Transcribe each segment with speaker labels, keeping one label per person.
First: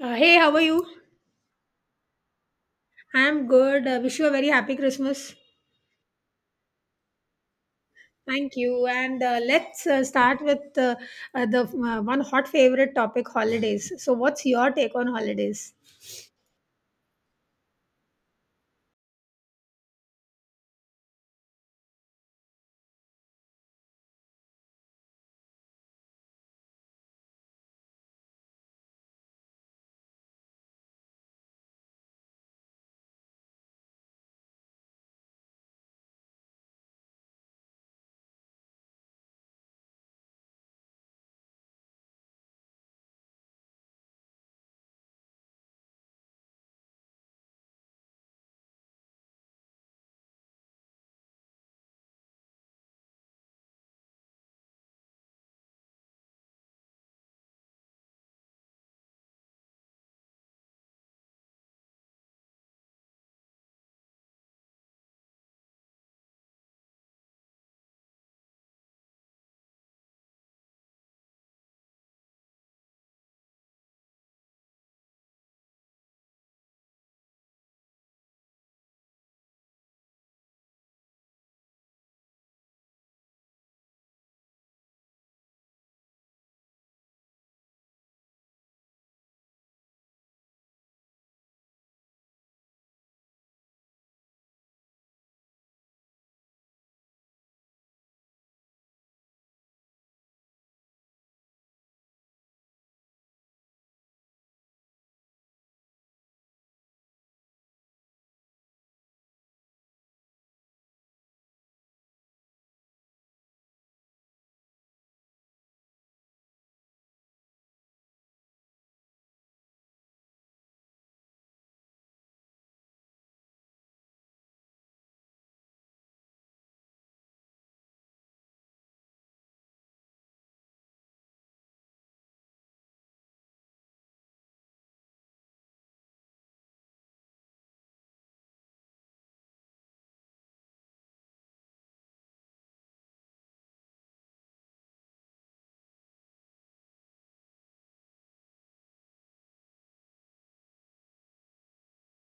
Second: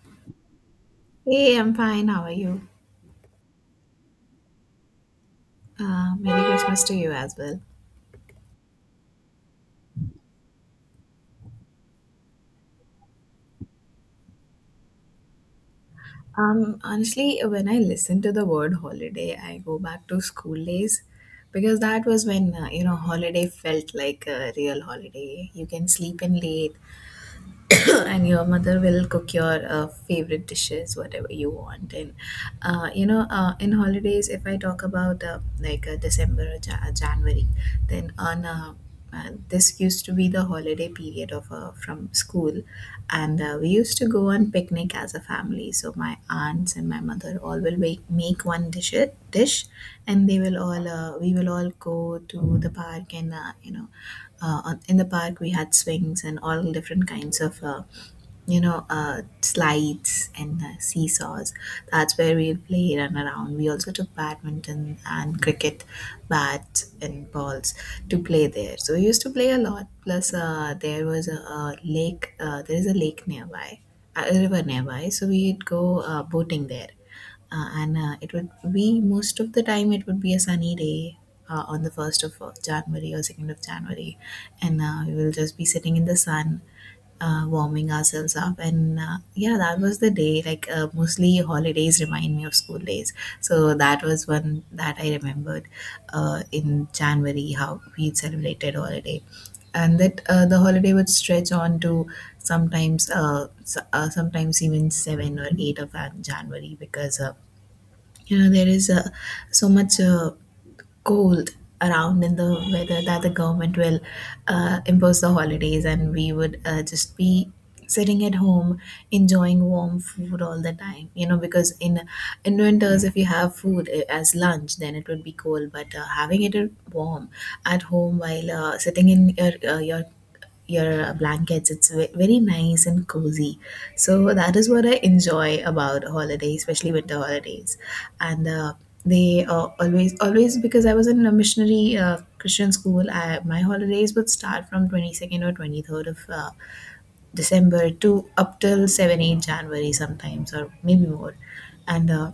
Speaker 1: Hey, how are you?
Speaker 2: Hey, I'm fine. How are you?
Speaker 1: I'm good. Wish you a very happy Christmas.
Speaker 2: Merry Christmas to you as well.
Speaker 1: Thank you. And let's start with the one hot favorite topic holidays. So, what's your take on holidays?
Speaker 2: Honestly, when I listen to the word holiday, I go back to school days because that was when, holiday felt like a real holiday. You can sleep in late, and your mother will cook your favorite dishes whatever you want. And in holidays if I talk about December or January, then on this used to be the holiday period of from school. And we used to go on picnic as a family, so my aunts and my mother all will make, make one dish, and they will all we will all go to the park. And in the park we had swings and all different kinds of slides and seesaws. That's where we played, and around we also took badminton and cricket bats and balls to play there. So we used to play a lot. Plus a lake there is a lake nearby, a river nearby, so we'd go boating there. And It would be most of the time it would be a sunny day, on the 1st of january or 2nd of january. And we will just be sitting in the sun, warming ourselves up. And uh, yeah that was the day. Like mostly holidays remind me of school days. So that was one that I remembered, in january how we celebrated holiday. And that the holiday would stretch on to sometimes sometimes even 7 or 8 of january because you know there is so much cold around in the weather, that the government will impose the holidays, and we would just be sitting at home, enjoying warm food all the time. You know, because in winters if you have food as lunch, then it would be cold. But having it warm at home, while sitting in your blankets. It's very nice and cozy. So that is what I enjoy about holidays, especially winter holidays. And uh, Always, because I was in a missionary Christian school, my holidays would start from 22nd or 23rd of December to up till 7, 8 January sometimes, or maybe more. And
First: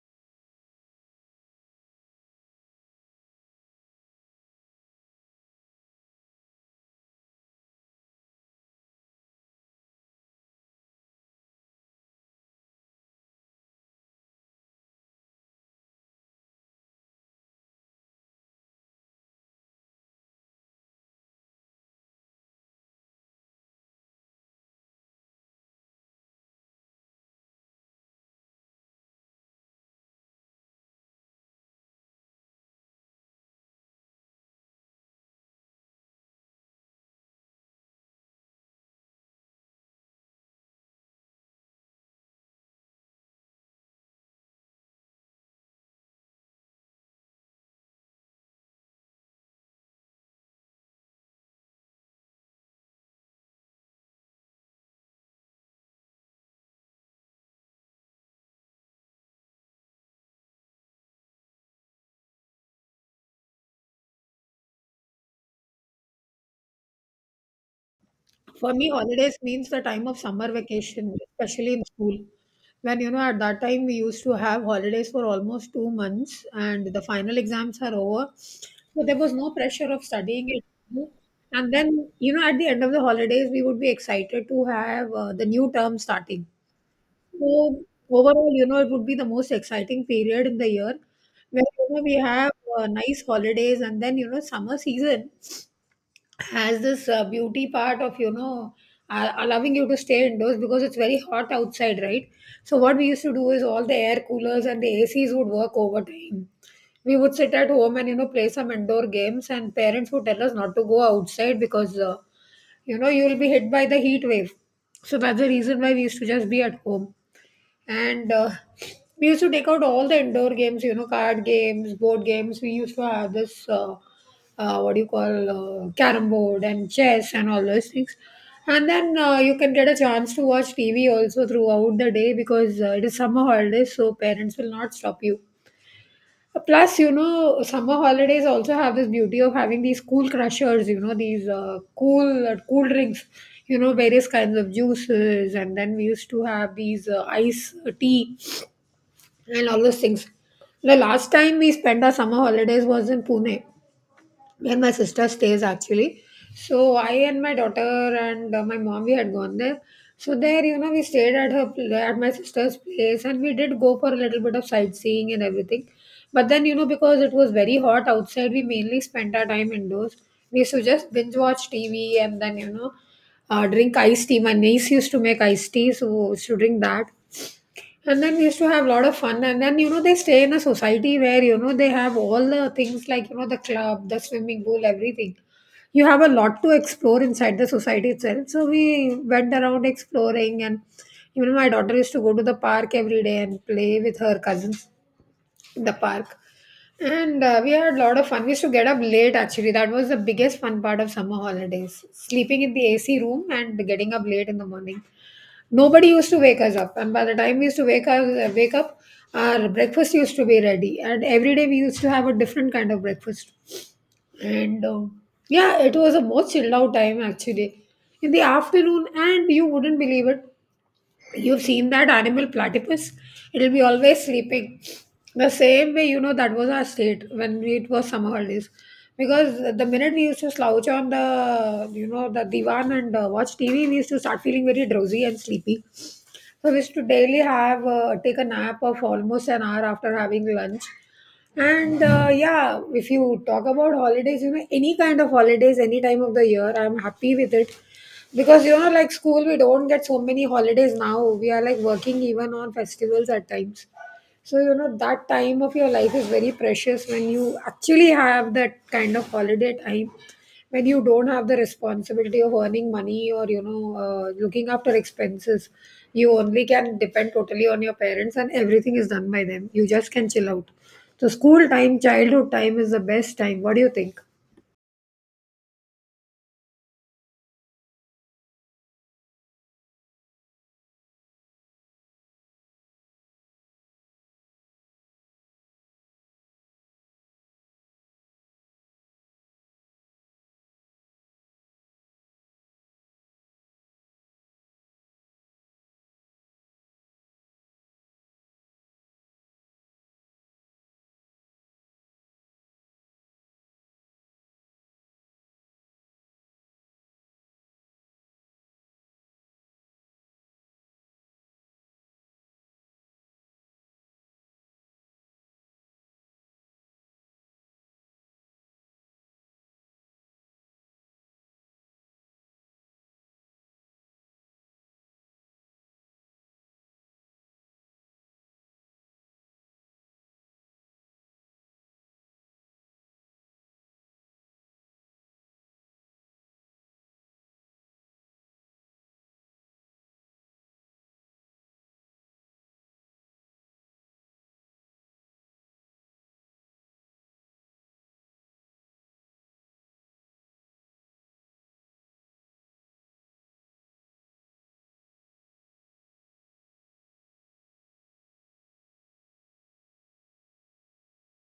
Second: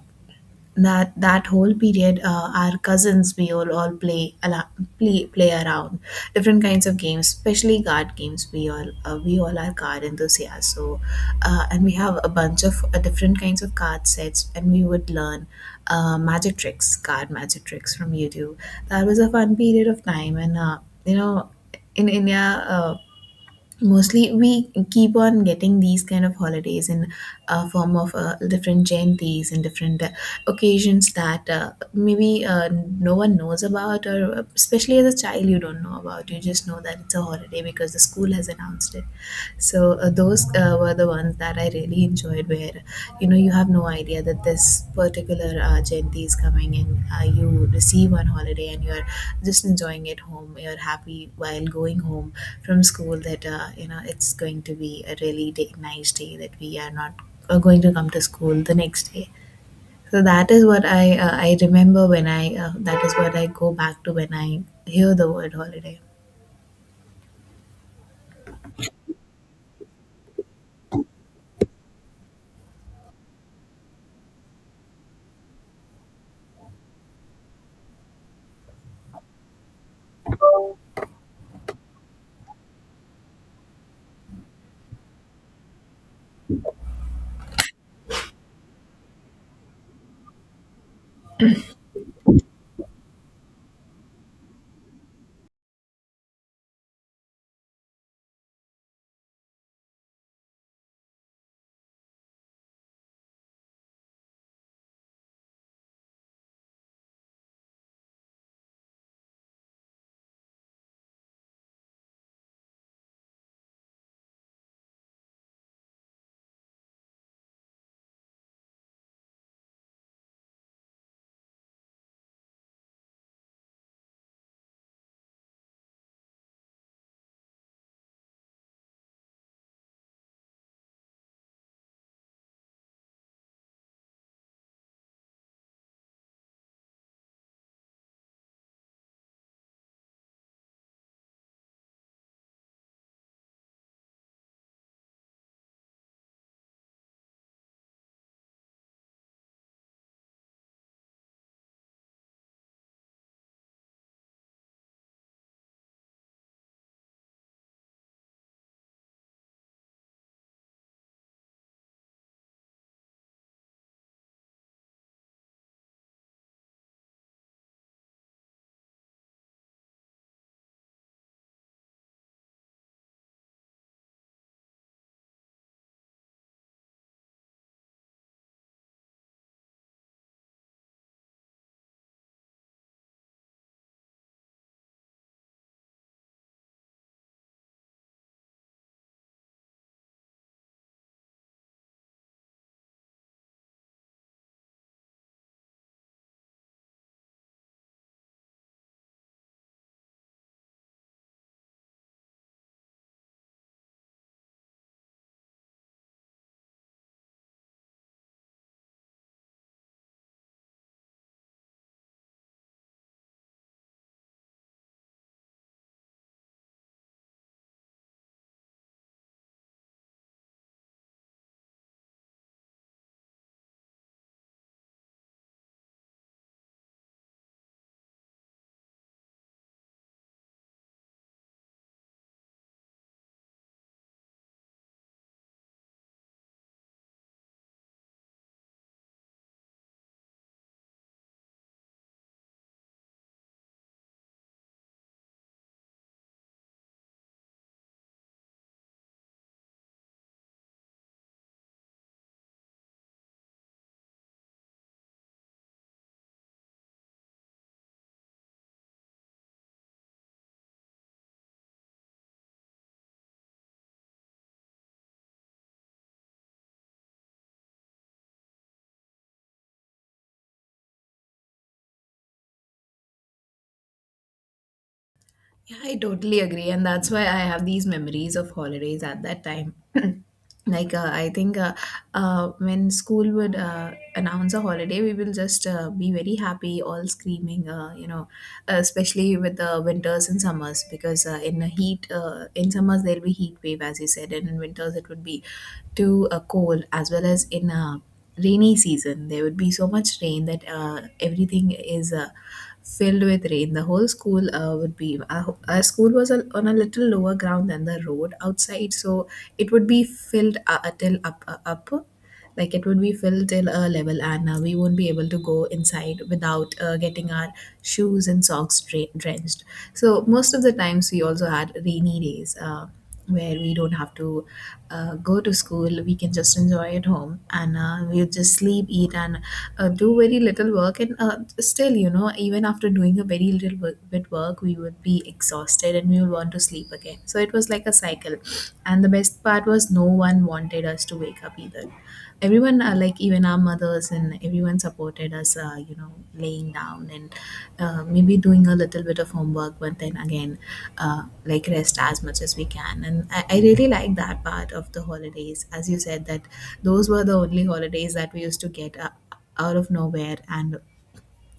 Speaker 2: that that whole period, our cousins we all play ala- play play around different kinds of games, especially card games. We all are card enthusiasts, so and we have a bunch of different kinds of card sets, and we would learn magic tricks card magic tricks from youtube. That was a fun period of time. And you know in india, mostly we keep on getting these kind of holidays in a form of different jayantis and different occasions that maybe no one knows about, or especially as a child you don't know about. You just know that it's a holiday because the school has announced it. So those were the ones that I really enjoyed, where you know you have no idea that this particular Jayanti is coming, and you receive one holiday, and you're just enjoying it home. You're happy while going home from school that it's going to be a nice day that we are not going to come to school the next day. So that is what I remember when I that is what I go back to when I hear the word holiday.
Speaker 1: For me, holidays means the time of summer vacation, especially in school. When, you know, at that time we used to have holidays for almost 2 months and the final exams are over. So there was no pressure of studying it. And then, you know, at the end of the holidays, we would be excited to have the new term starting. So overall, you know, it would be the most exciting period in the year where, you know, we have nice holidays, and then, you know, summer season has this beauty part of, you know, allowing you to stay indoors because it's very hot outside, right? So what we used to do is all the air coolers and the ACs would work overtime. We would sit at home and, you know, play some indoor games, and parents would tell us not to go outside because, you know, you will be hit by the heat wave. So that's the reason why we used to just be at home. And we used to take out all the indoor games, you know, card games, board games. We used to have this what do you call, carom board and chess and all those things. And then you can get a chance to watch tv also throughout the day, because it is summer holidays, so parents will not stop you. Plus, you know, summer holidays also have this beauty of having these cool crushers, you know, these cool cool drinks, you know, various kinds of juices. And then we used to have these ice tea and all those things. The last time we spent our summer holidays was in Pune, where my sister stays actually. So I and my daughter and my mom, we had gone there. So there, you know, we stayed at at my sister's place, and we did go for a little bit of sightseeing and everything. But then, you know, because it was very hot outside, we mainly spent our time indoors. We used to just binge watch TV and then, you know, drink iced tea. My niece used to make iced tea, so she used to drink that, and then we used to have a lot of fun. And then, you know, they stay in a society where, you know, they have all the things like, you know, the club, the swimming pool, everything. You have a lot to explore inside the society itself. So we went around exploring. And even my daughter used to go to the park every day and play with her cousins in the park. And we had a lot of fun. We used to get up late, actually. That was the biggest fun part of summer holidays. Sleeping in the AC room and getting up late in the morning. Nobody used to wake us up, and by the time we used to wake up, our breakfast used to be ready, and every day we used to have a different kind of breakfast. And yeah, it was a more chilled out time, actually, in the afternoon, and you wouldn't believe it. You've seen that animal platypus; it'll be always sleeping. The same way, you know, that was our state when it was summer holidays. Because the minute we used to slouch on the, you know, the divan and watch TV, we used to start feeling very drowsy and sleepy. I used to daily have take a nap of almost an hour after having lunch. And yeah, if you talk about holidays, you know, any kind of holidays, any time of the year, I'm happy with it. Because, you know, like school, we don't get so many holidays now. We are like working even on festivals at times. So, you know, that time of your life is very precious, when you actually have that kind of holiday time, when you don't have the responsibility of earning money or, you know, looking after expenses. You only can depend totally on your parents, and everything is done by them. You just can chill out. So school time, childhood time is the best time. What do you think?
Speaker 2: Yeah, I totally agree. And that's why I have these memories of holidays at that time. like, I think When school would announce a holiday, we will just be very happy, all screaming, especially with the winters and summers. Because in the heat, in summers, there'll be heat wave, as you said, and in winters, it would be too cold. As well as in rainy season, there would be so much rain that everything is filled with rain. The whole school would be, our school was on a little lower ground than the road outside, so it would be filled up. Like it would be filled till a level, and we won't be able to go inside without getting our shoes and socks drenched. So most of the times we also had rainy days, where we don't have to go to school. We can just enjoy at home, and we'll just sleep, eat, and do very little work. And still, you know, even after doing a very little work, bit work, we would be exhausted and we would want to sleep again. So it was like a cycle, and the best part was no one wanted us to wake up either. Everyone, like even our mothers and everyone, supported us, laying down and maybe doing a little bit of homework. But then again, like, rest as much as we can. And I really like that part of the holidays, as you said, that those were the only holidays that we used to get out of nowhere. And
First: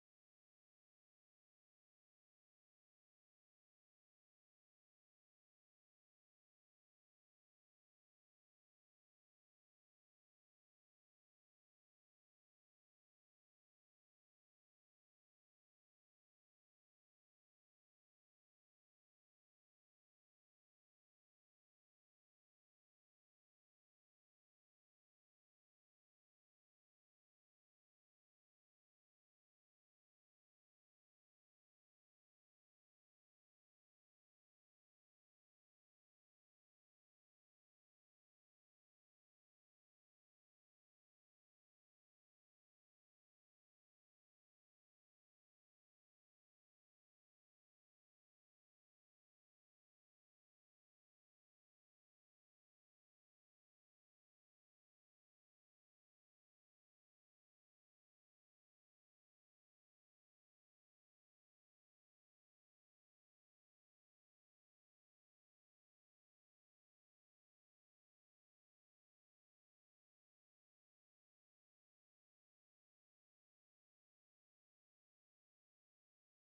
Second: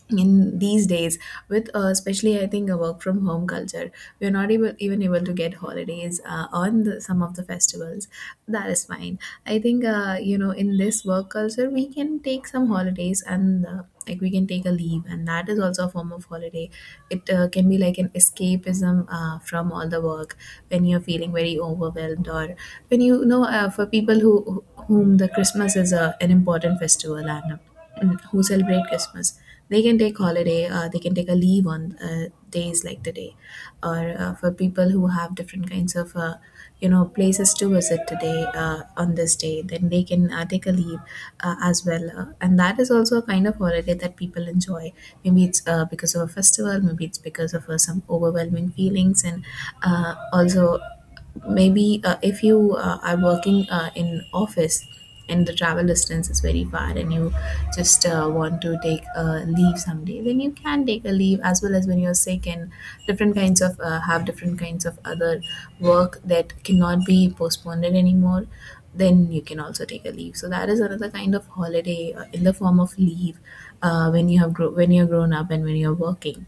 Speaker 2: in these days, with especially I think a work from home culture, we're not able even able to get holidays on some of the festivals. That is fine. I think in this work culture we can take some holidays, and like we can take a leave, and that is also a form of holiday. It can be like an escapism from all the work when you're feeling very overwhelmed. Or when you know, for people who whom the christmas is an important festival, and who celebrate christmas, they can take a leave on days like today. Or for people who have different kinds of places to visit today on this day, then they can take a leave as well. And that is also a kind of holiday that people enjoy. Maybe it's because of a festival, maybe it's because of some overwhelming feelings. And also, maybe if you are working in office and the travel distance is very far, and you just want to take a leave someday, then you can take a leave. As well as when you're sick, and different kinds of have different kinds of other work that cannot be postponed anymore, then you can also take a leave. So that is another kind of holiday, in the form of leave, when you're grown up and when you're working.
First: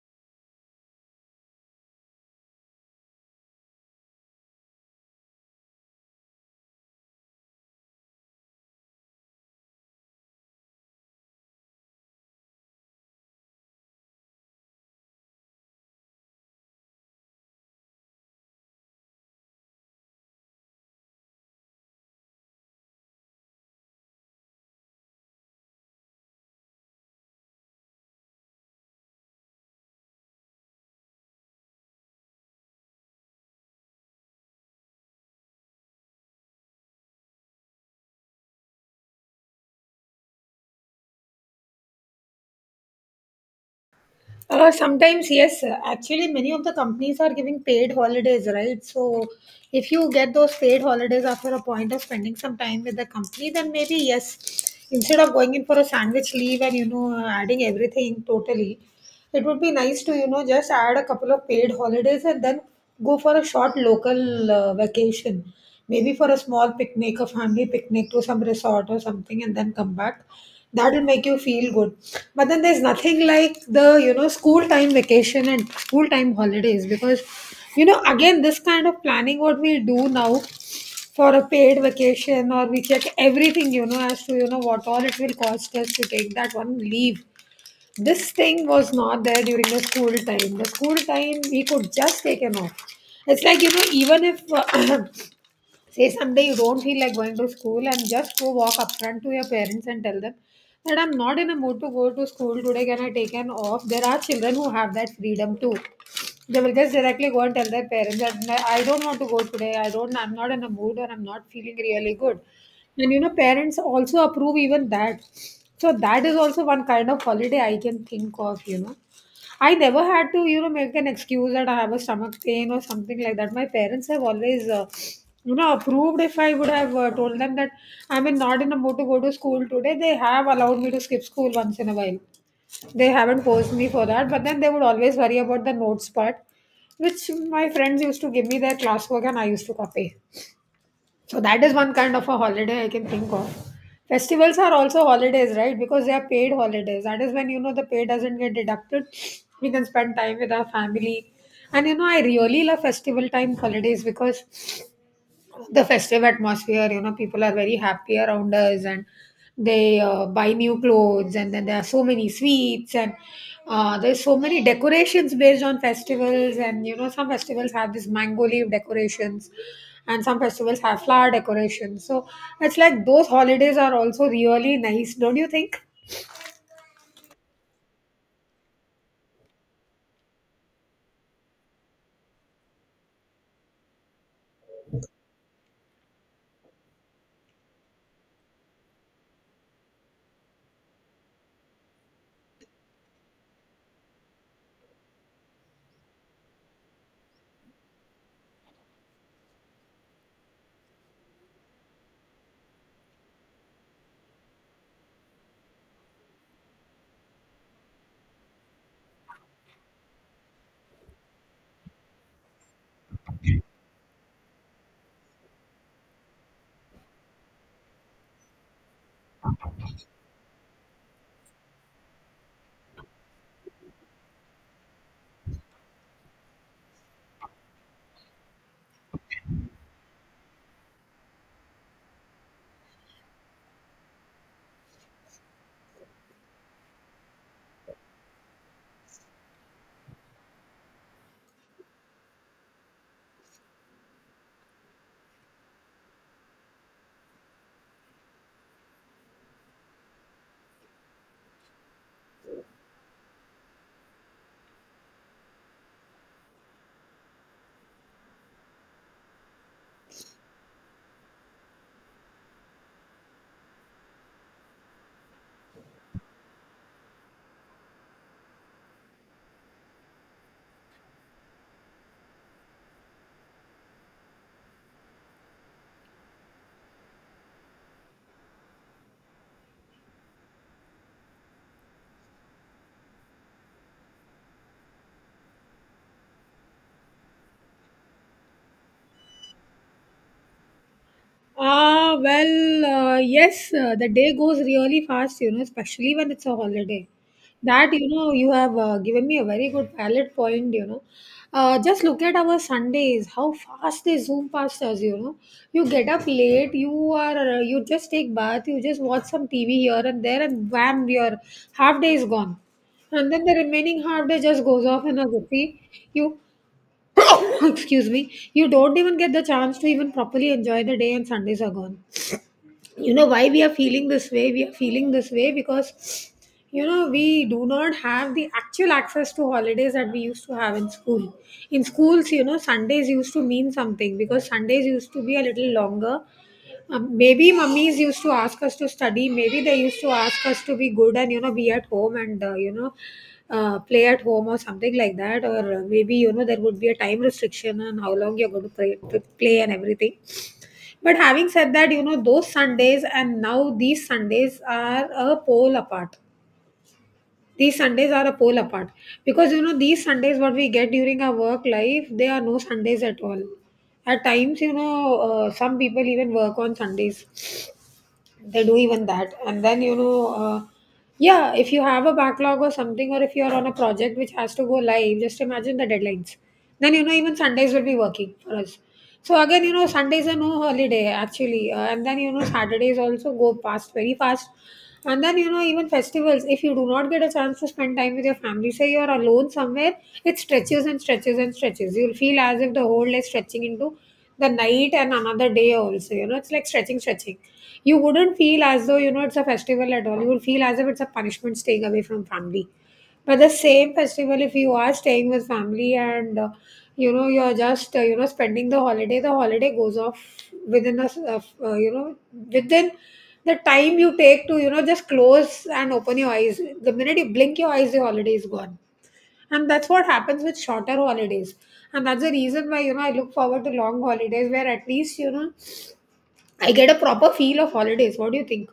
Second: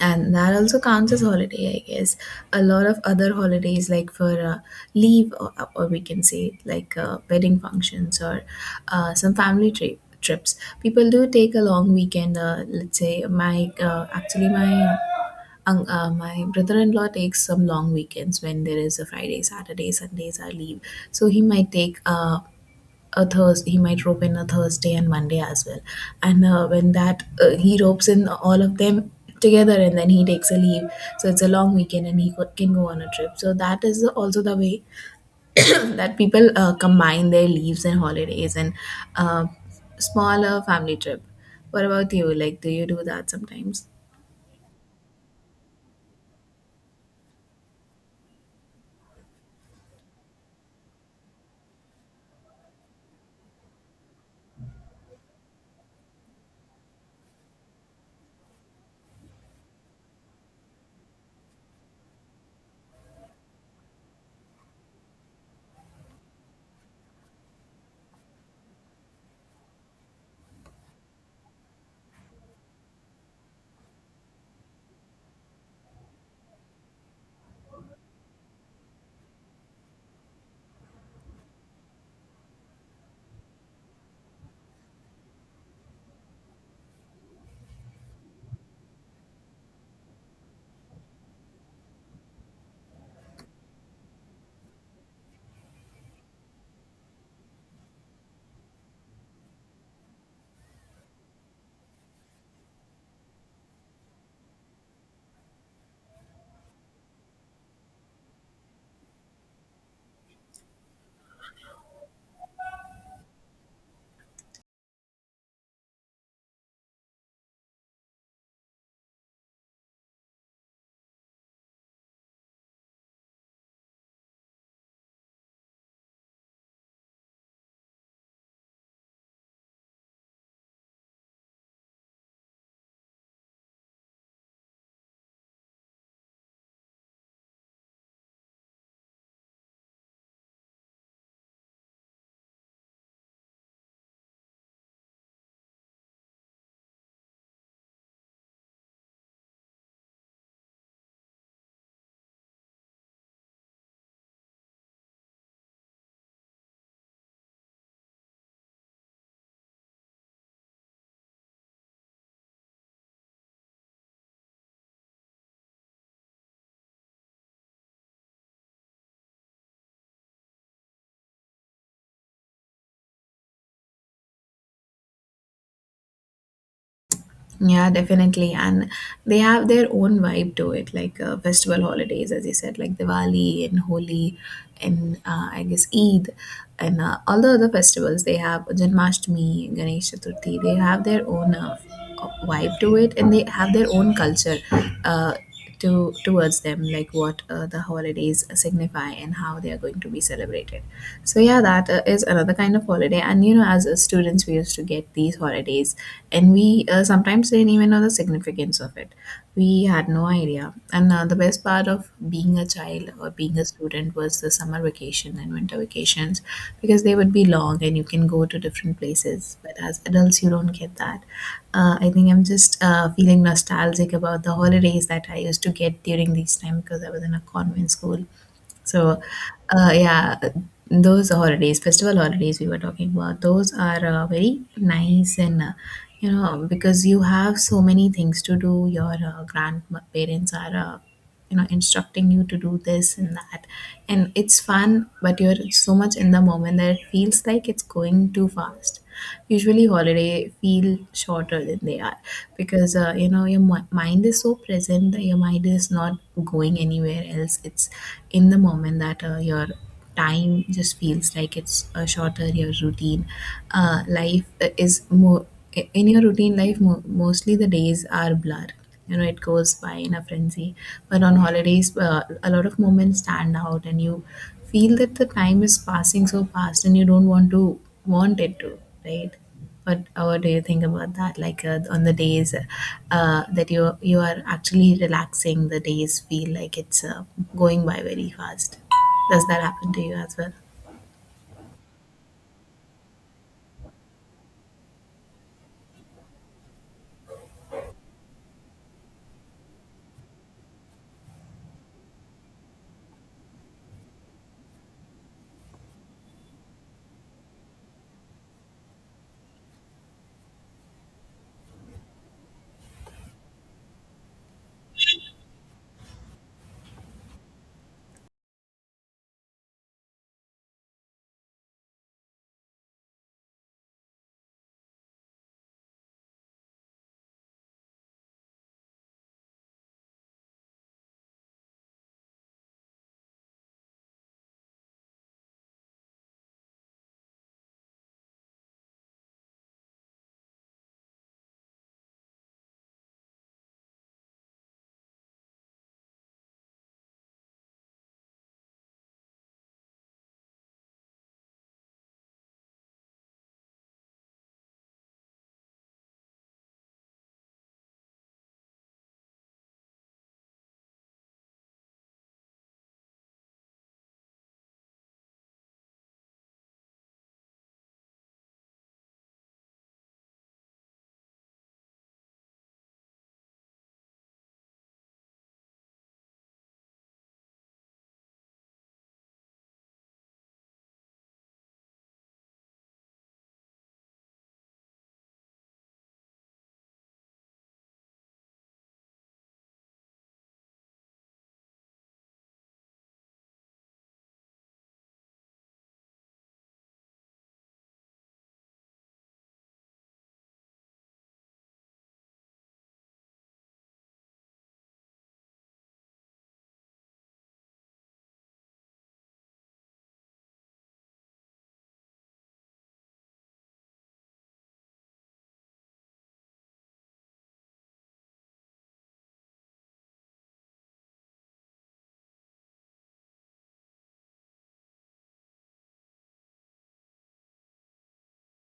Speaker 2: And that also counts as holiday, I guess. A lot of other holidays, like for leave, or we can say like wedding functions, or some family trips, people do take a long weekend. Uh, let's say my actually my un- my brother-in-law takes some long weekends when there is a friday, saturday, sundays are leave. So he might take he might rope in a Thursday and Monday as well. And he ropes in all of them together, and then he takes a leave. So it's a long weekend, and he can go on a trip. So that is also the way that people combine their leaves and holidays and uh, smaller family trip. What about you? Like, do you do that sometimes?
Speaker 1: Sometimes, yes. Actually, many of the companies are giving paid holidays, right? So, if you get those paid holidays after a point of spending some time with the company, then maybe yes. Instead of going in for a sandwich leave and, you know, adding everything totally, would be nice to, you know, just add a couple of paid holidays and then go for a short local vacation. Maybe for a small picnic, a family picnic to some resort or something, and then come back. That'll make you feel good. But then there's nothing like the, you know, school time vacation and school time holidays, because, you know, again, this kind of planning what we do now for a paid vacation, or we check everything, you know, as to, you know, what all it will cost us to take that one leave, this thing was not there during the school time. The school time, we could just take him off. It's like, you know, even if say someday you don't feel like going to school and just go walk up front to your parents and tell them that I'm not in a mood to go to school today. Can I take an off? There are children who have that freedom too. They will just directly go and tell their parents that, "No, I don't want to go today. I don't. I'm not in a mood, or I'm not feeling really good." And you know, parents also approve even that. So that is also one kind of holiday I can think of, you know. I never had to, you know, make an excuse that I have a stomach pain or something like that. My parents have always, you know, approved if I would have told them that not in a mood to go to school today. They have allowed me to skip school once in a while. They haven't forced me for that, but then they would always worry about the notes part, which my friends used to give me their classwork and I used to copy. So that is one kind of a holiday I can think of. Festivals are also holidays, right? Because they are paid holidays. That is when, you know, the pay doesn't get deducted. We can spend time with our family. And you know, I really love festival time holidays because the festive atmosphere, you know, people are very happy around us, and they buy new clothes, and then there are so many sweets, and there's so many decorations based on festivals, and you know, some festivals have this mango leaf decorations, and some festivals have flower decorations. So it's like those holidays are also really nice, don't you think?
Speaker 2: Yeah, definitely. And they have their own vibe to it, like festival holidays, as you said, like Diwali and Holi, and I guess Eid, and all the other festivals. They have Janmashtami, Ganesh Chaturthi. They have their own vibe to it, and they have their own culture. Uh, to Towards them, like what the holidays signify and how they are going to be celebrated. So yeah, that is another kind of holiday. And you know, as students, we used to get these holidays, and we sometimes didn't even know the significance of it. We had no idea. And the best part of being a child or being a student was the summer vacation and winter vacations, because they would be long and you can go to different places. But as adults, you don't get that. I think I'm just feeling nostalgic about the holidays that I used to get during these time because I was in a convent school. So, uh, yeah, those holidays, festival holidays we were talking about, those are very nice and, you know, because you have so many things to do. Your grandparents are, instructing you to do this and that. And it's fun, but you're so much in the moment that it feels like it's going too fast. Usually holiday feel shorter than they are because your mind is so present that your mind is not going anywhere else. It's in the moment that your time just feels like it's shorter. Your routine life is more, in your routine life, mostly the days are blur. You know, it goes by in a frenzy, but on holidays a lot of moments stand out and you feel that the time is passing so fast and you don't want to want it to. Right? But what do you think about that? Like on the days that you are actually relaxing, the days feel like it's going by very fast. Does that happen to you as well?
Speaker 1: Ah, well, yes, the day goes really fast, you know, especially when it's a holiday. That, you know, you have given me a very good valid point, you know. Just look at our Sundays, how fast they zoom past us, you know. You get up late, you just take bath, you just watch some TV here and there, and wham, your half day is gone. And then the remaining half day just goes off in a jiffy. You excuse me, you don't even get the chance to even properly enjoy the day, and Sundays are gone. You know why we are feeling this way? We are feeling this way because, you know, we do not have the actual access to holidays that we used to have in school. In schools, you know, Sundays used to mean something, because Sundays used to be a little longer. Maybe mummies used to ask us to study. Maybe they used to ask us to be good and, you know, be at home and, you know, play at home or something like that. Or maybe, you know, there would be a time restriction on how long you're going to play and everything. But having said that, you know, those Sundays and now these Sundays are a pole apart. These Sundays are a pole apart because, you know, these Sundays what we get during our work life, they are no Sundays at all. At times, you know, some people even work on Sundays. They do even that. And then, if you have a backlog or something, or if you are on a project which has to go live, just imagine the deadlines. Then you know even Sundays will be working for us. So again, you know, Sundays are no holiday actually. And then you know Saturdays also go past very fast. And then you know even festivals, if you do not get a chance to spend time with your family, say you are alone somewhere, it stretches and stretches and stretches. You'll feel as if the whole day is stretching into the night and another day also. You know, it's like stretching, you wouldn't feel as though, you know, it's a festival at all. You would feel as if it's a punishment staying away from family. But the same festival, if you are staying with family, and, you know, you're just, you know, spending the holiday goes off within you know, within the time you take to, you know, just close and open your eyes. The minute you blink your eyes, the holiday is gone. And that's what happens with shorter holidays. And that's the reason why, you know, I look forward to long holidays, where at least, you know, I get a proper feel of holidays. What do you think?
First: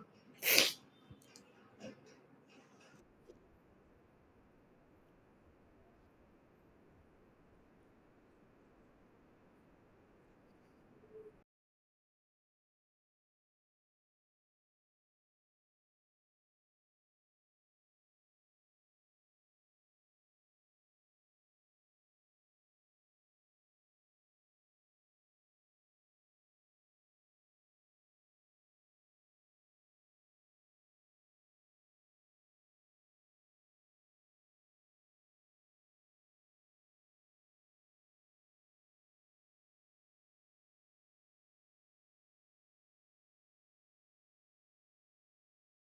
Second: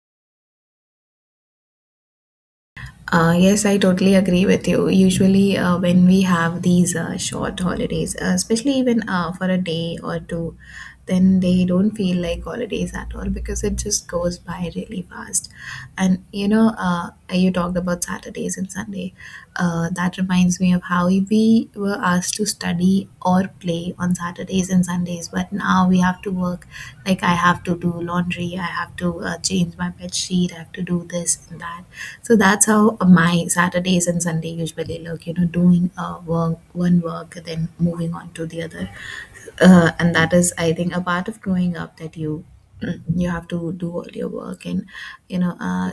Speaker 2: Yes, I totally agree with you. Usually, when we have these short holidays, especially even for a day or two, then they don't feel like holidays at all because it just goes by really fast. And you know, you talked about Saturdays and Sunday. That reminds me of how we were asked to study or play on Saturdays and Sundays, but now we have to work. Like I have to do laundry, I have to change my bed sheet, I have to do this and that. So that's how my Saturdays and Sunday usually look. You know, doing work, one work, then moving on to the other, and that is, I think, a part of growing up that you you have to do all your work. And you know.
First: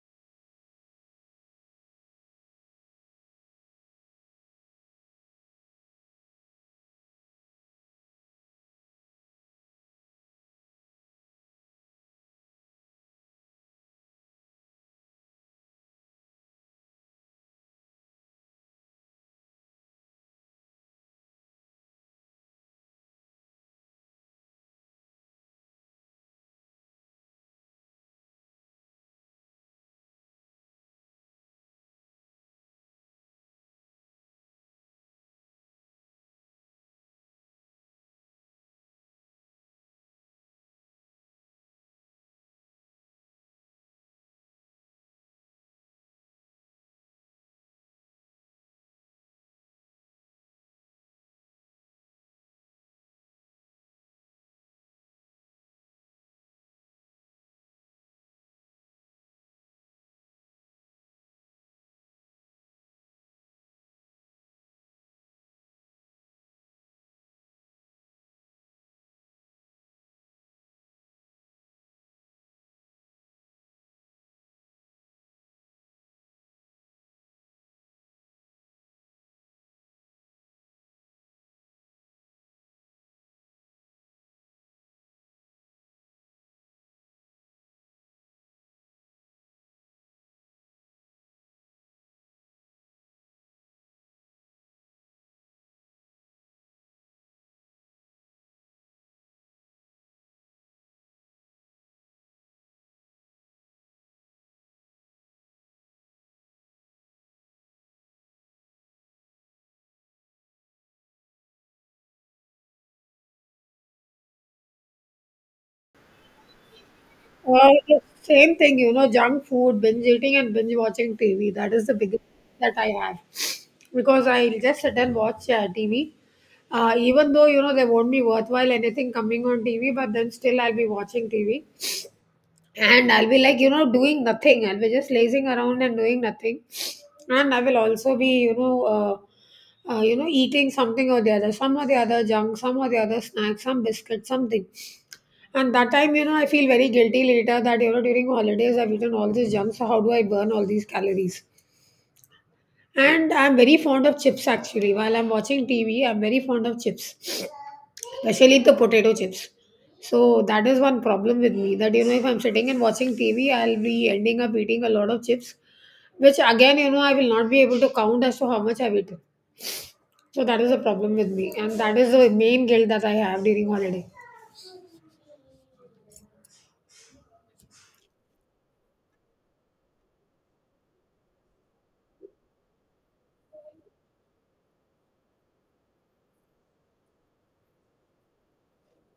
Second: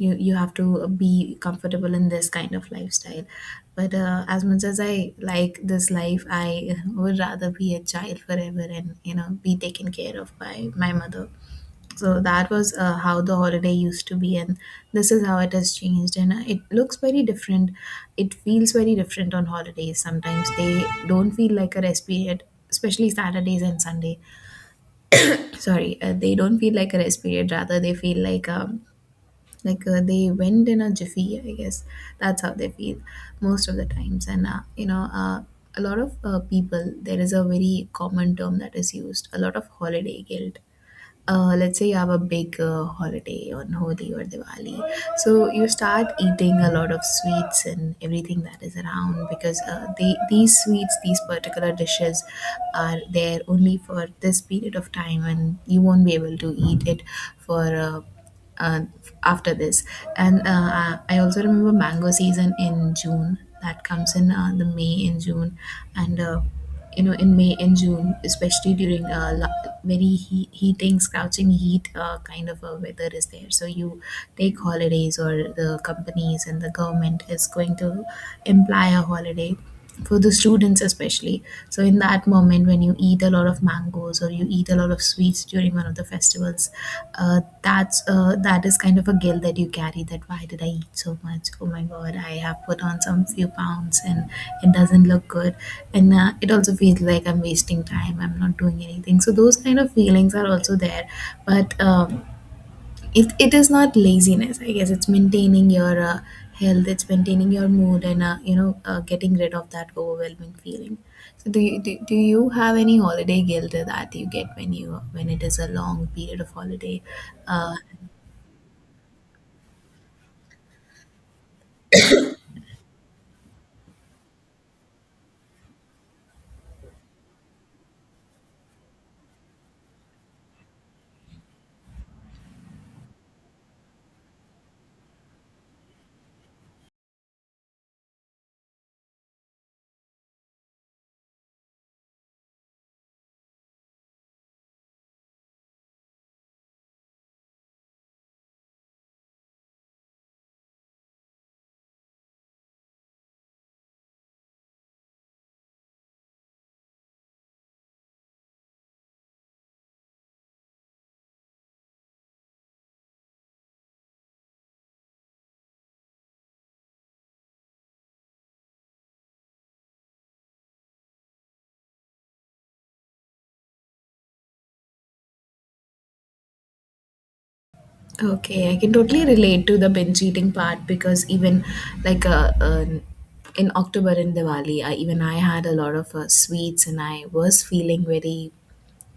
Speaker 2: You have to be comfortable in this kind of lifestyle, but as much as I like this life, I would rather be a child forever and, you know, be taken care of by my mother. So that was how the holiday used to be, and this is how it has changed, and it looks very different. It feels very different on holidays. Sometimes they don't feel like a rest period, especially Saturdays and Sunday. Sorry, they don't feel like a rest period. Rather they feel like a, like they went in a jiffy, I guess. That's how they feel most of the times. And a lot of people, there is a very common term that is used, a lot of holiday guilt. Let's say you have a big holiday on Holi or Diwali. So you start eating a lot of sweets and everything that is around because these sweets, these particular dishes are there only for this period of time and you won't be able to eat it for uh, after this. And I also remember mango season in June that comes in the May and June, and in May and June, especially during very heating, scorching heat kind of a weather is there. So you take holidays, or the companies and the government is going to imply a holiday for the students especially. So in that moment, when you eat a lot of mangoes or you eat a lot of sweets during one of the festivals, that is kind of a guilt that you carry. That, why did I eat so much? Oh my God, I have put on some few pounds and it doesn't look good. And it also feels like I'm wasting time. I'm not doing anything. So those kind of feelings are also there, but. It, it is not laziness, I guess. It's maintaining your health, it's maintaining your mood, and getting rid of that overwhelming feeling. So do you do you have any holiday guilt that you get when you when it is a long period of holiday? uh,
Speaker 1: The same thing, you know, junk food, binge eating, and binge watching TV. That is the biggest that I have, because I just sit and watch TV. Even though you know they won't be worthwhile, anything coming on TV, but then still I'll be watching TV and I'll be like, you know, doing nothing. I'll be just lazing around and doing nothing, and I will also be, you know. You know, eating something or the other, some or the other junk, some or the other snack, some biscuit, something. And that time, you know, I feel very guilty later that, you know, during holidays I've eaten all this junk. So how do I burn all these calories? And I'm very fond of chips actually. While I'm watching TV, I'm very fond of chips, especially the potato chips. So that is one problem with me, that, you know, if I'm sitting and watching TV, I'll be ending up eating a lot of chips, which again, you know, I will not be able to count as to how much I've eaten. So that is a problem with me. And that is the main guilt that I have during holiday.
Speaker 2: okay, I can totally relate to the binge eating part because even like in October in Diwali, even I had a lot of sweets and I was feeling very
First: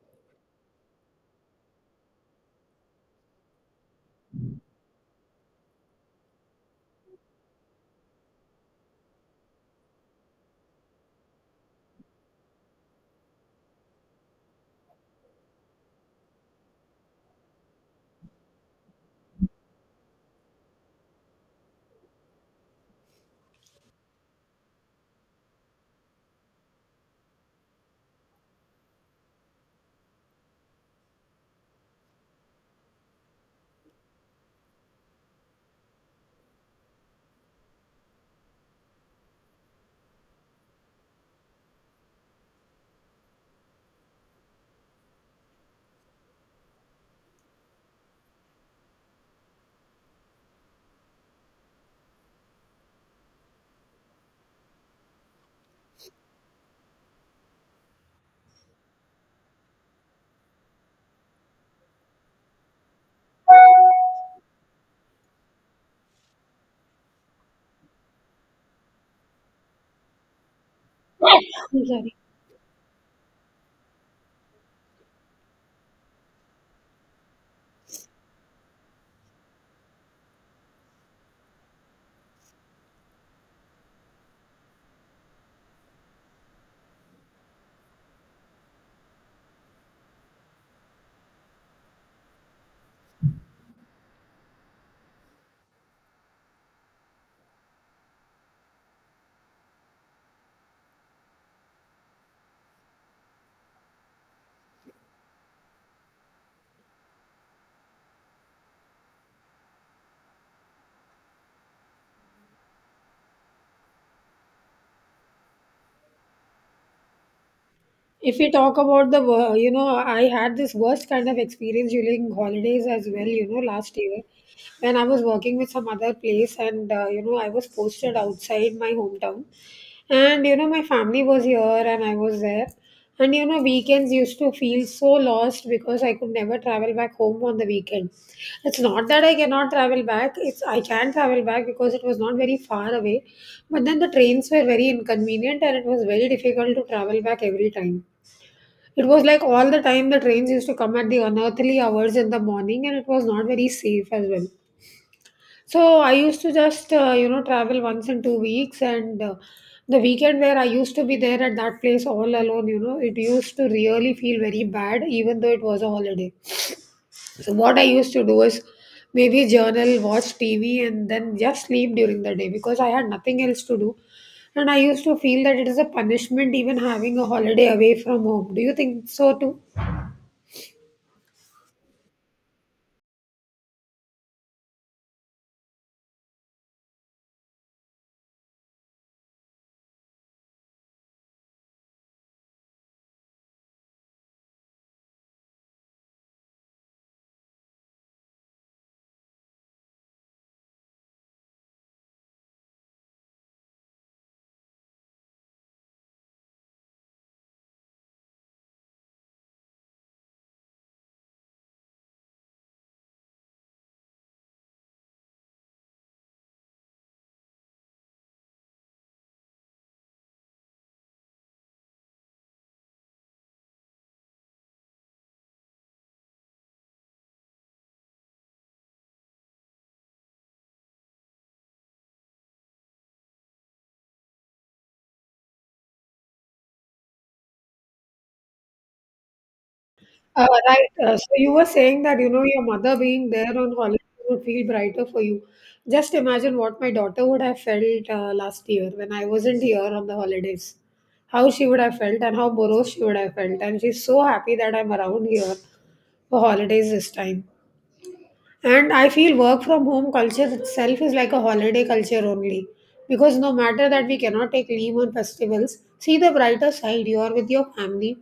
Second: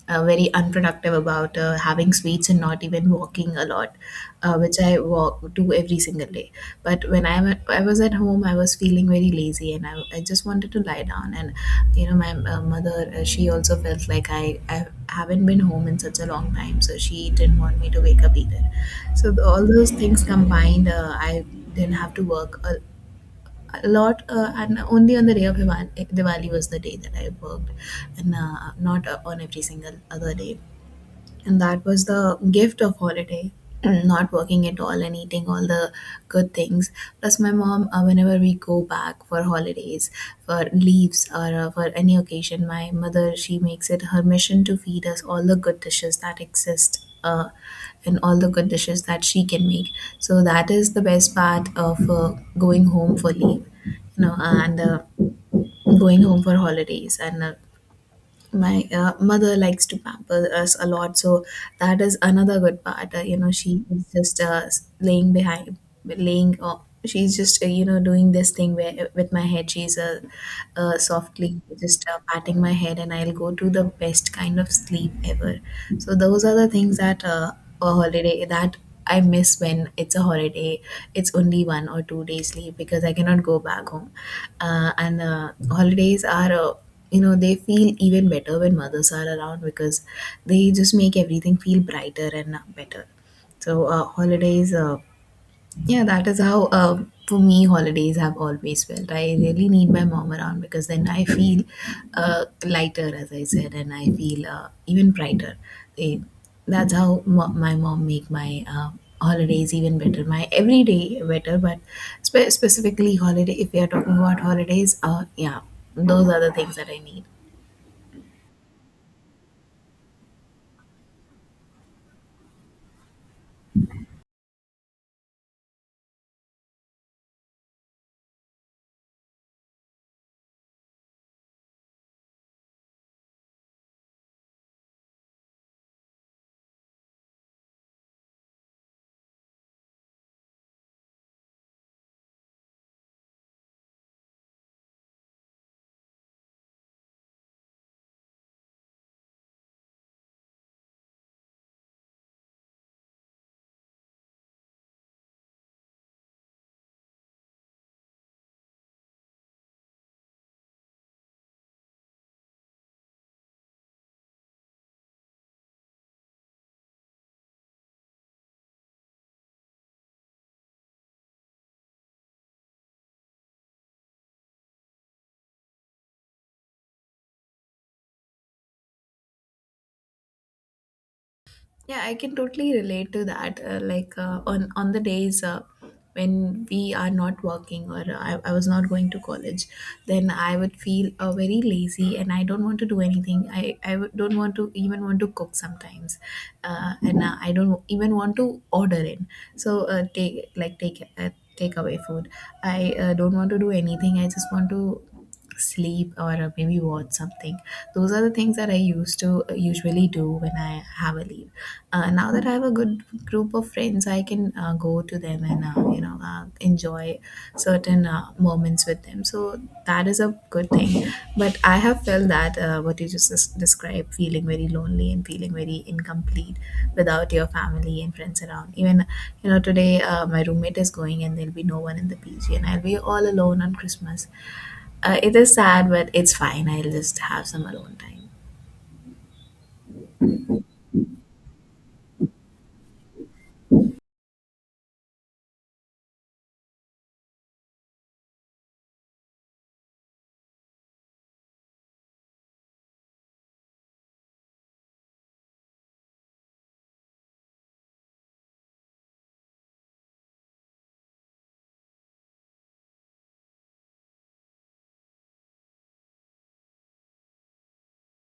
Speaker 2: very unproductive about having sweets and not even walking a lot, which I walk do every single day. But when I was at home, I was feeling very lazy and I just wanted to lie down. And you know, my mother, she also felt like I haven't been home in such a long time, so she didn't want me to wake up either. So all those things combined, I didn't have to work a lot, and only on the day of Diwali, Diwali was the day that I worked, and not on every single other day. And that was the gift of holiday, not working at all and eating all the good things. Plus, my mom, whenever we go back for holidays, for leaves, or for any occasion, my mother, she makes it her mission to feed us all the good dishes that exist. And all the good dishes that she can make. So that is the best part of going home for leave, you know, and going home for holidays, and my mother likes to pamper us a lot. So that is another good part. You know, she is just laying behind, laying she's just doing this thing where with my head she's softly just patting my head and I'll go to the best kind of sleep ever. So those are the things that a holiday that I miss. When it's a holiday, it's only one or two days leave, because I cannot go back home, and holidays are they feel even better when mothers are around, because they just make everything feel brighter and better. So holidays yeah, that is how for me, holidays have always felt. I really need my mom around because then I feel lighter, as I said, and I feel even brighter. Eh, that's how my mom make my holidays even better, my everyday better. But specifically holiday, if we are talking about holidays, yeah, those are the things that I need.
Speaker 1: If we talk about the, you know, I had this worst kind of experience during holidays as well, you know, last year when I was working with some other place and, you know, I was posted outside my hometown. And, you know, my family was here and I was there. And, you know, weekends used to feel so lost because I could never travel back home on the weekend. It's not that I cannot travel back, it's I can travel back because it was not very far away. But then the trains were very inconvenient and it was very difficult to travel back every time. It was like all the time the trains used to come at the unearthly hours in the morning and it was not very safe as well. So I used to just, you know, travel once in 2 weeks, and the weekend where I used to be there at that place all alone, you know, it used to really feel very bad even though it was a holiday. So what I used to do is maybe journal, watch TV, and then just sleep during the day because I had nothing else to do. And I used to feel that it is a punishment even having a holiday away from home. Do you think so too?
Speaker 2: Yeah, I can totally relate to that. Like on the days when we are not working, or I was not going to college, then I would feel very lazy and I don't want to do anything. I don't want to even want to cook sometimes, and I don't even want to order in. So takeaway food. I don't want to do anything. I just want to sleep or maybe watch something. Those are the things that I used to usually do when I have a leave. Now that I have a good group of friends, I can go to them and enjoy certain moments with them. So that is a good thing. But I have felt that what you just described, feeling very lonely and feeling very incomplete without your family and friends around. Even, you know, today my roommate is going and there'll be no one in the PG and I'll be all alone on Christmas. It is sad, but it's fine. I'll just have some alone time.
Speaker 1: Right. So you were saying that, you know, your mother being there on holiday would feel brighter for you. Just imagine what my daughter would have felt last year when I wasn't here on the holidays. How she would have felt and how morose she would have felt. And she's so happy that I'm around here for holidays this time. And I feel work from home culture itself is like a holiday culture only. Because no matter that we cannot take leave on festivals, see the brighter side. You are with your family,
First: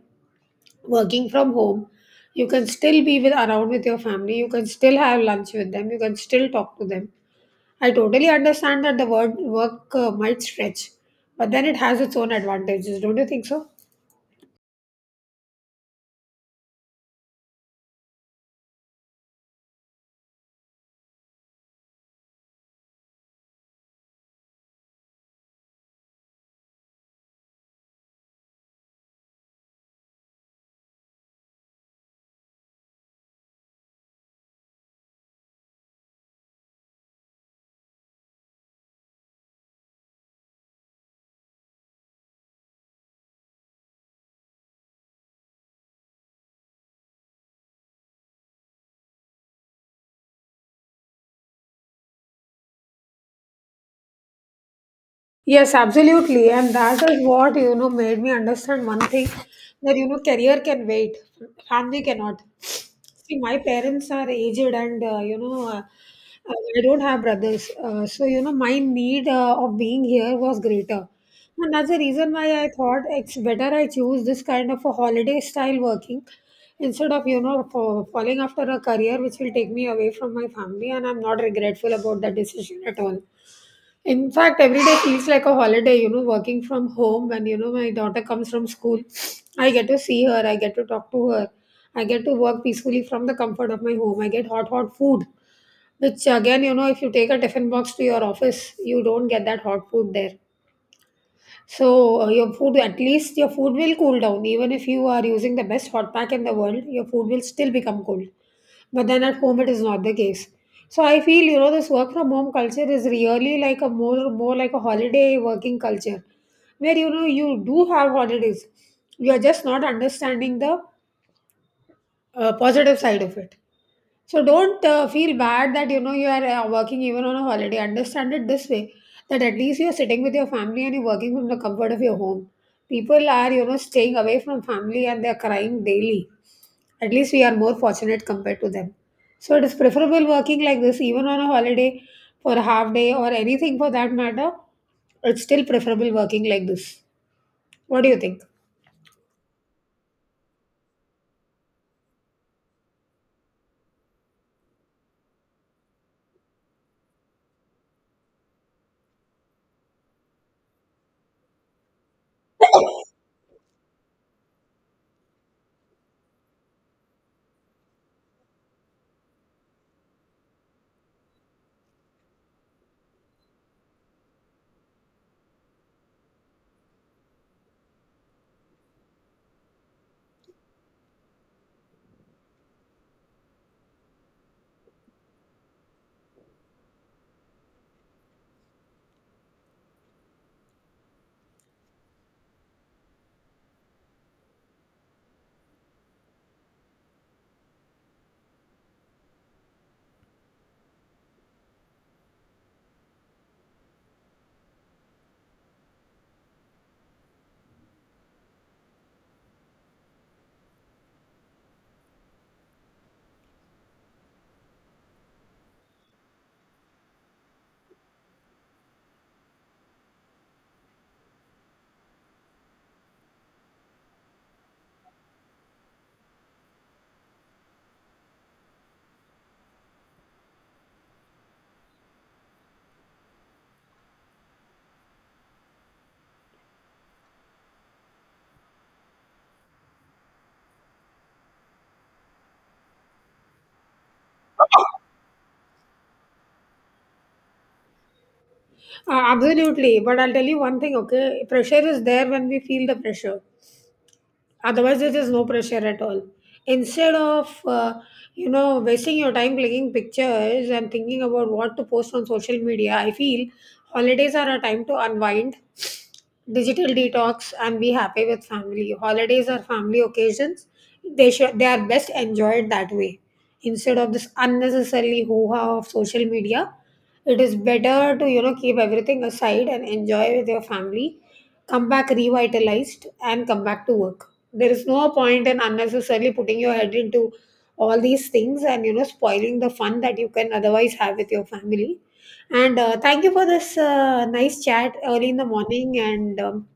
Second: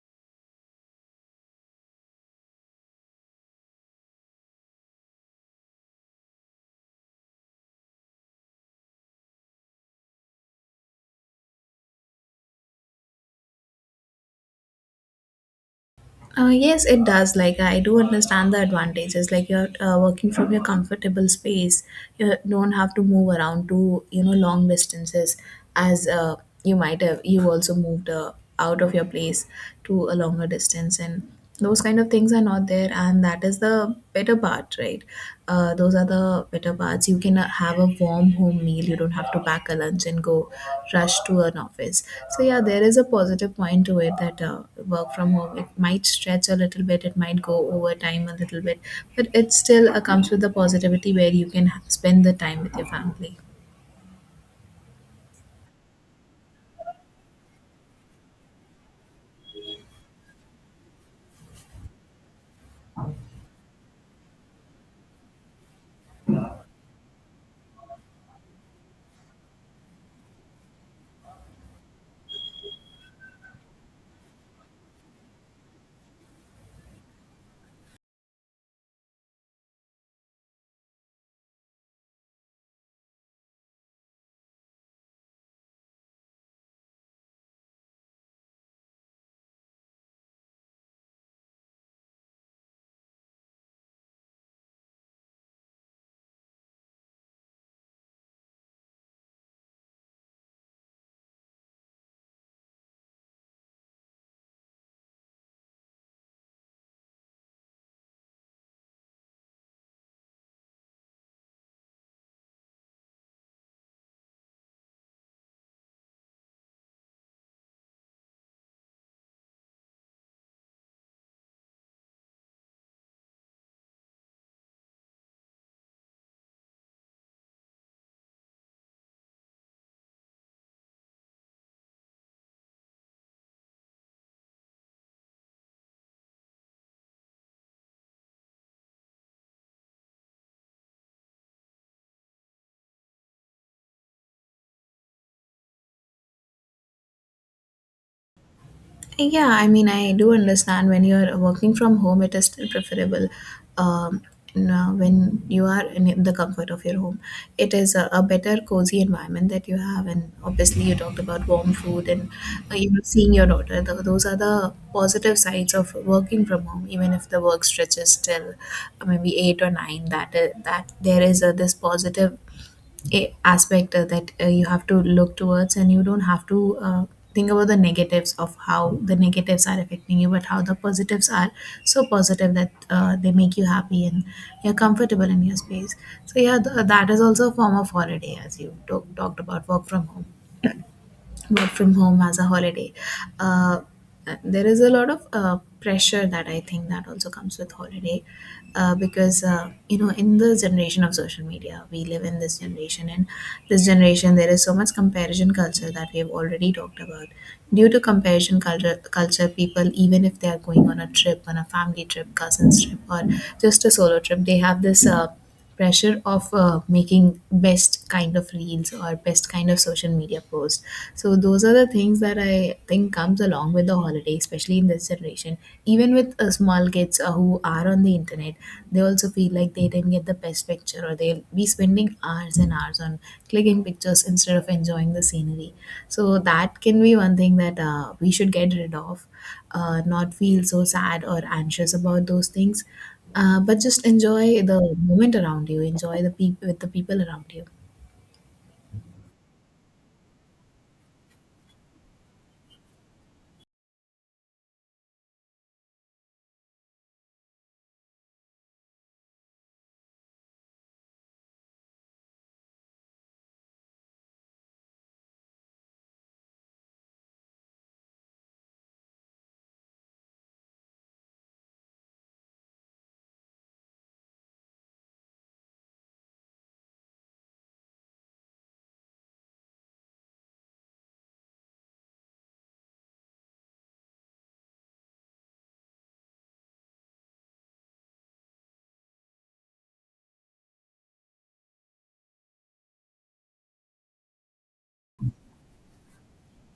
Speaker 1: working from home. You can still be with, around with your family, you can still have lunch with them, you can still talk to them. I totally understand that the word work might stretch, but then it has its own advantages, don't you think so?
Speaker 2: Yes, it does. Like I do understand the advantages. Like you're working from your comfortable space. You don't have to move around to, you know, long distances, as you might have. You also moved out of your place to a longer distance. And those kind of things are not there, and that is the better part, right? Those are the better parts. You can have a warm home meal. You don't have to pack a lunch and go rush to an office. So yeah, there is a positive point to it, that work from home, it might stretch a little bit, it might go over time a little bit, but it still comes with the positivity where you can spend the time with your family.
Speaker 1: Yes, absolutely. And that is what, you know, made me understand one thing, that, you know, career can wait, family cannot. See, my parents are aged and, you know, I don't have brothers. So, you know, my need of being here was greater. And that's the reason why I thought it's better I choose this kind of a holiday style working instead of, you know, falling after a career which will take me away from my family. And I'm not regretful about that decision at all. In fact, every day feels like a holiday, you know, working from home when, you know, my daughter comes from school. I get to see her, I get to talk to her, I get to work peacefully from the comfort of my home. I get hot, hot food, which again, you know, if you take a tiffin box to your office, you don't get that hot food there. So, your food, at least your food will cool down. Even if you are using the best hot pack in the world, your food will still become cold. But then at home, it is not the case. So I feel, you know, this work from home culture is really like a more like a holiday working culture, where you know you do have holidays. You are just not understanding the positive side of it. So don't feel bad that, you know, you are working even on a holiday. Understand it this way, that at least you are sitting with your family and you're working from the comfort of your home. People are, you know, staying away from family and they're crying daily. At least we are more fortunate compared to them. So it is preferable working like this even on a holiday, for a half day or anything for that matter. It's still preferable working like this. What do you think?
Speaker 2: Yeah, I mean, I do understand when you're working from home, it is still preferable. Um, when you are in the comfort of your home, it is a better, cozy environment that you have. And obviously, you talked about warm food and you know, seeing your daughter. Th those are the positive sides of working from home, even if the work stretches till maybe eight or nine. That there is a, this positive aspect that you have to look towards, and you don't have to think about the negatives of how the negatives are affecting you, but how the positives are so positive that they make you happy and you're comfortable in your space. So yeah, that is also a form of holiday, as you talked about, work from home, work from home as a holiday. uh, there is a lot of pressure that I think that also comes with holiday, because in the generation of social media we live in, this generation, and this generation, there is so much comparison culture that we have already talked about. Due to comparison culture, people, even if they are going on a trip, on a family trip, cousins trip, or just a solo trip, they have this pressure of making best kind of reels or best kind of social media post. So those are the things that I think comes along with the holiday, especially in this generation, even with small kids who are on the internet. They also feel like they didn't get the best picture, or they'll be spending hours and hours on clicking pictures instead of enjoying the scenery. So that can be one thing that we should get rid of. Not feel so sad or anxious about those things, but just enjoy the moment around you, enjoy the people with the people around you.
Speaker 1: Absolutely. But I'll tell you one thing, okay? Pressure is there when we feel the pressure, otherwise there is no pressure at all. Instead of you know wasting your time clicking pictures and thinking about what to post on social media, I feel holidays are a time to unwind, digital detox, and be happy with family. Holidays are family occasions, they are best enjoyed that way, instead of this unnecessarily hoo-ha of social media. It is better to, you know, keep everything aside and enjoy with your family, come back revitalized, and come back to work. There is no point in unnecessarily putting your head into all these things and, you know, spoiling the fun that you can otherwise have with your family. And thank you for this nice chat early in the morning, and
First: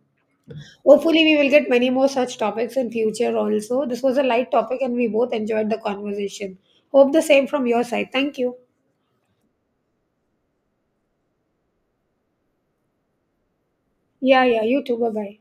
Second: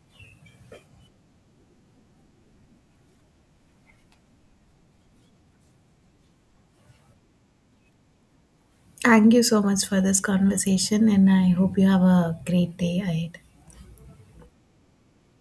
Speaker 1: hopefully we will get many more such topics in future also. This was a light topic and we both enjoyed the conversation. Hope the same from your side. Thank you.
Speaker 2: Thank you so much for this conversation, and I hope you have a great day ahead.
Speaker 1: Yeah, yeah, you too, bye bye.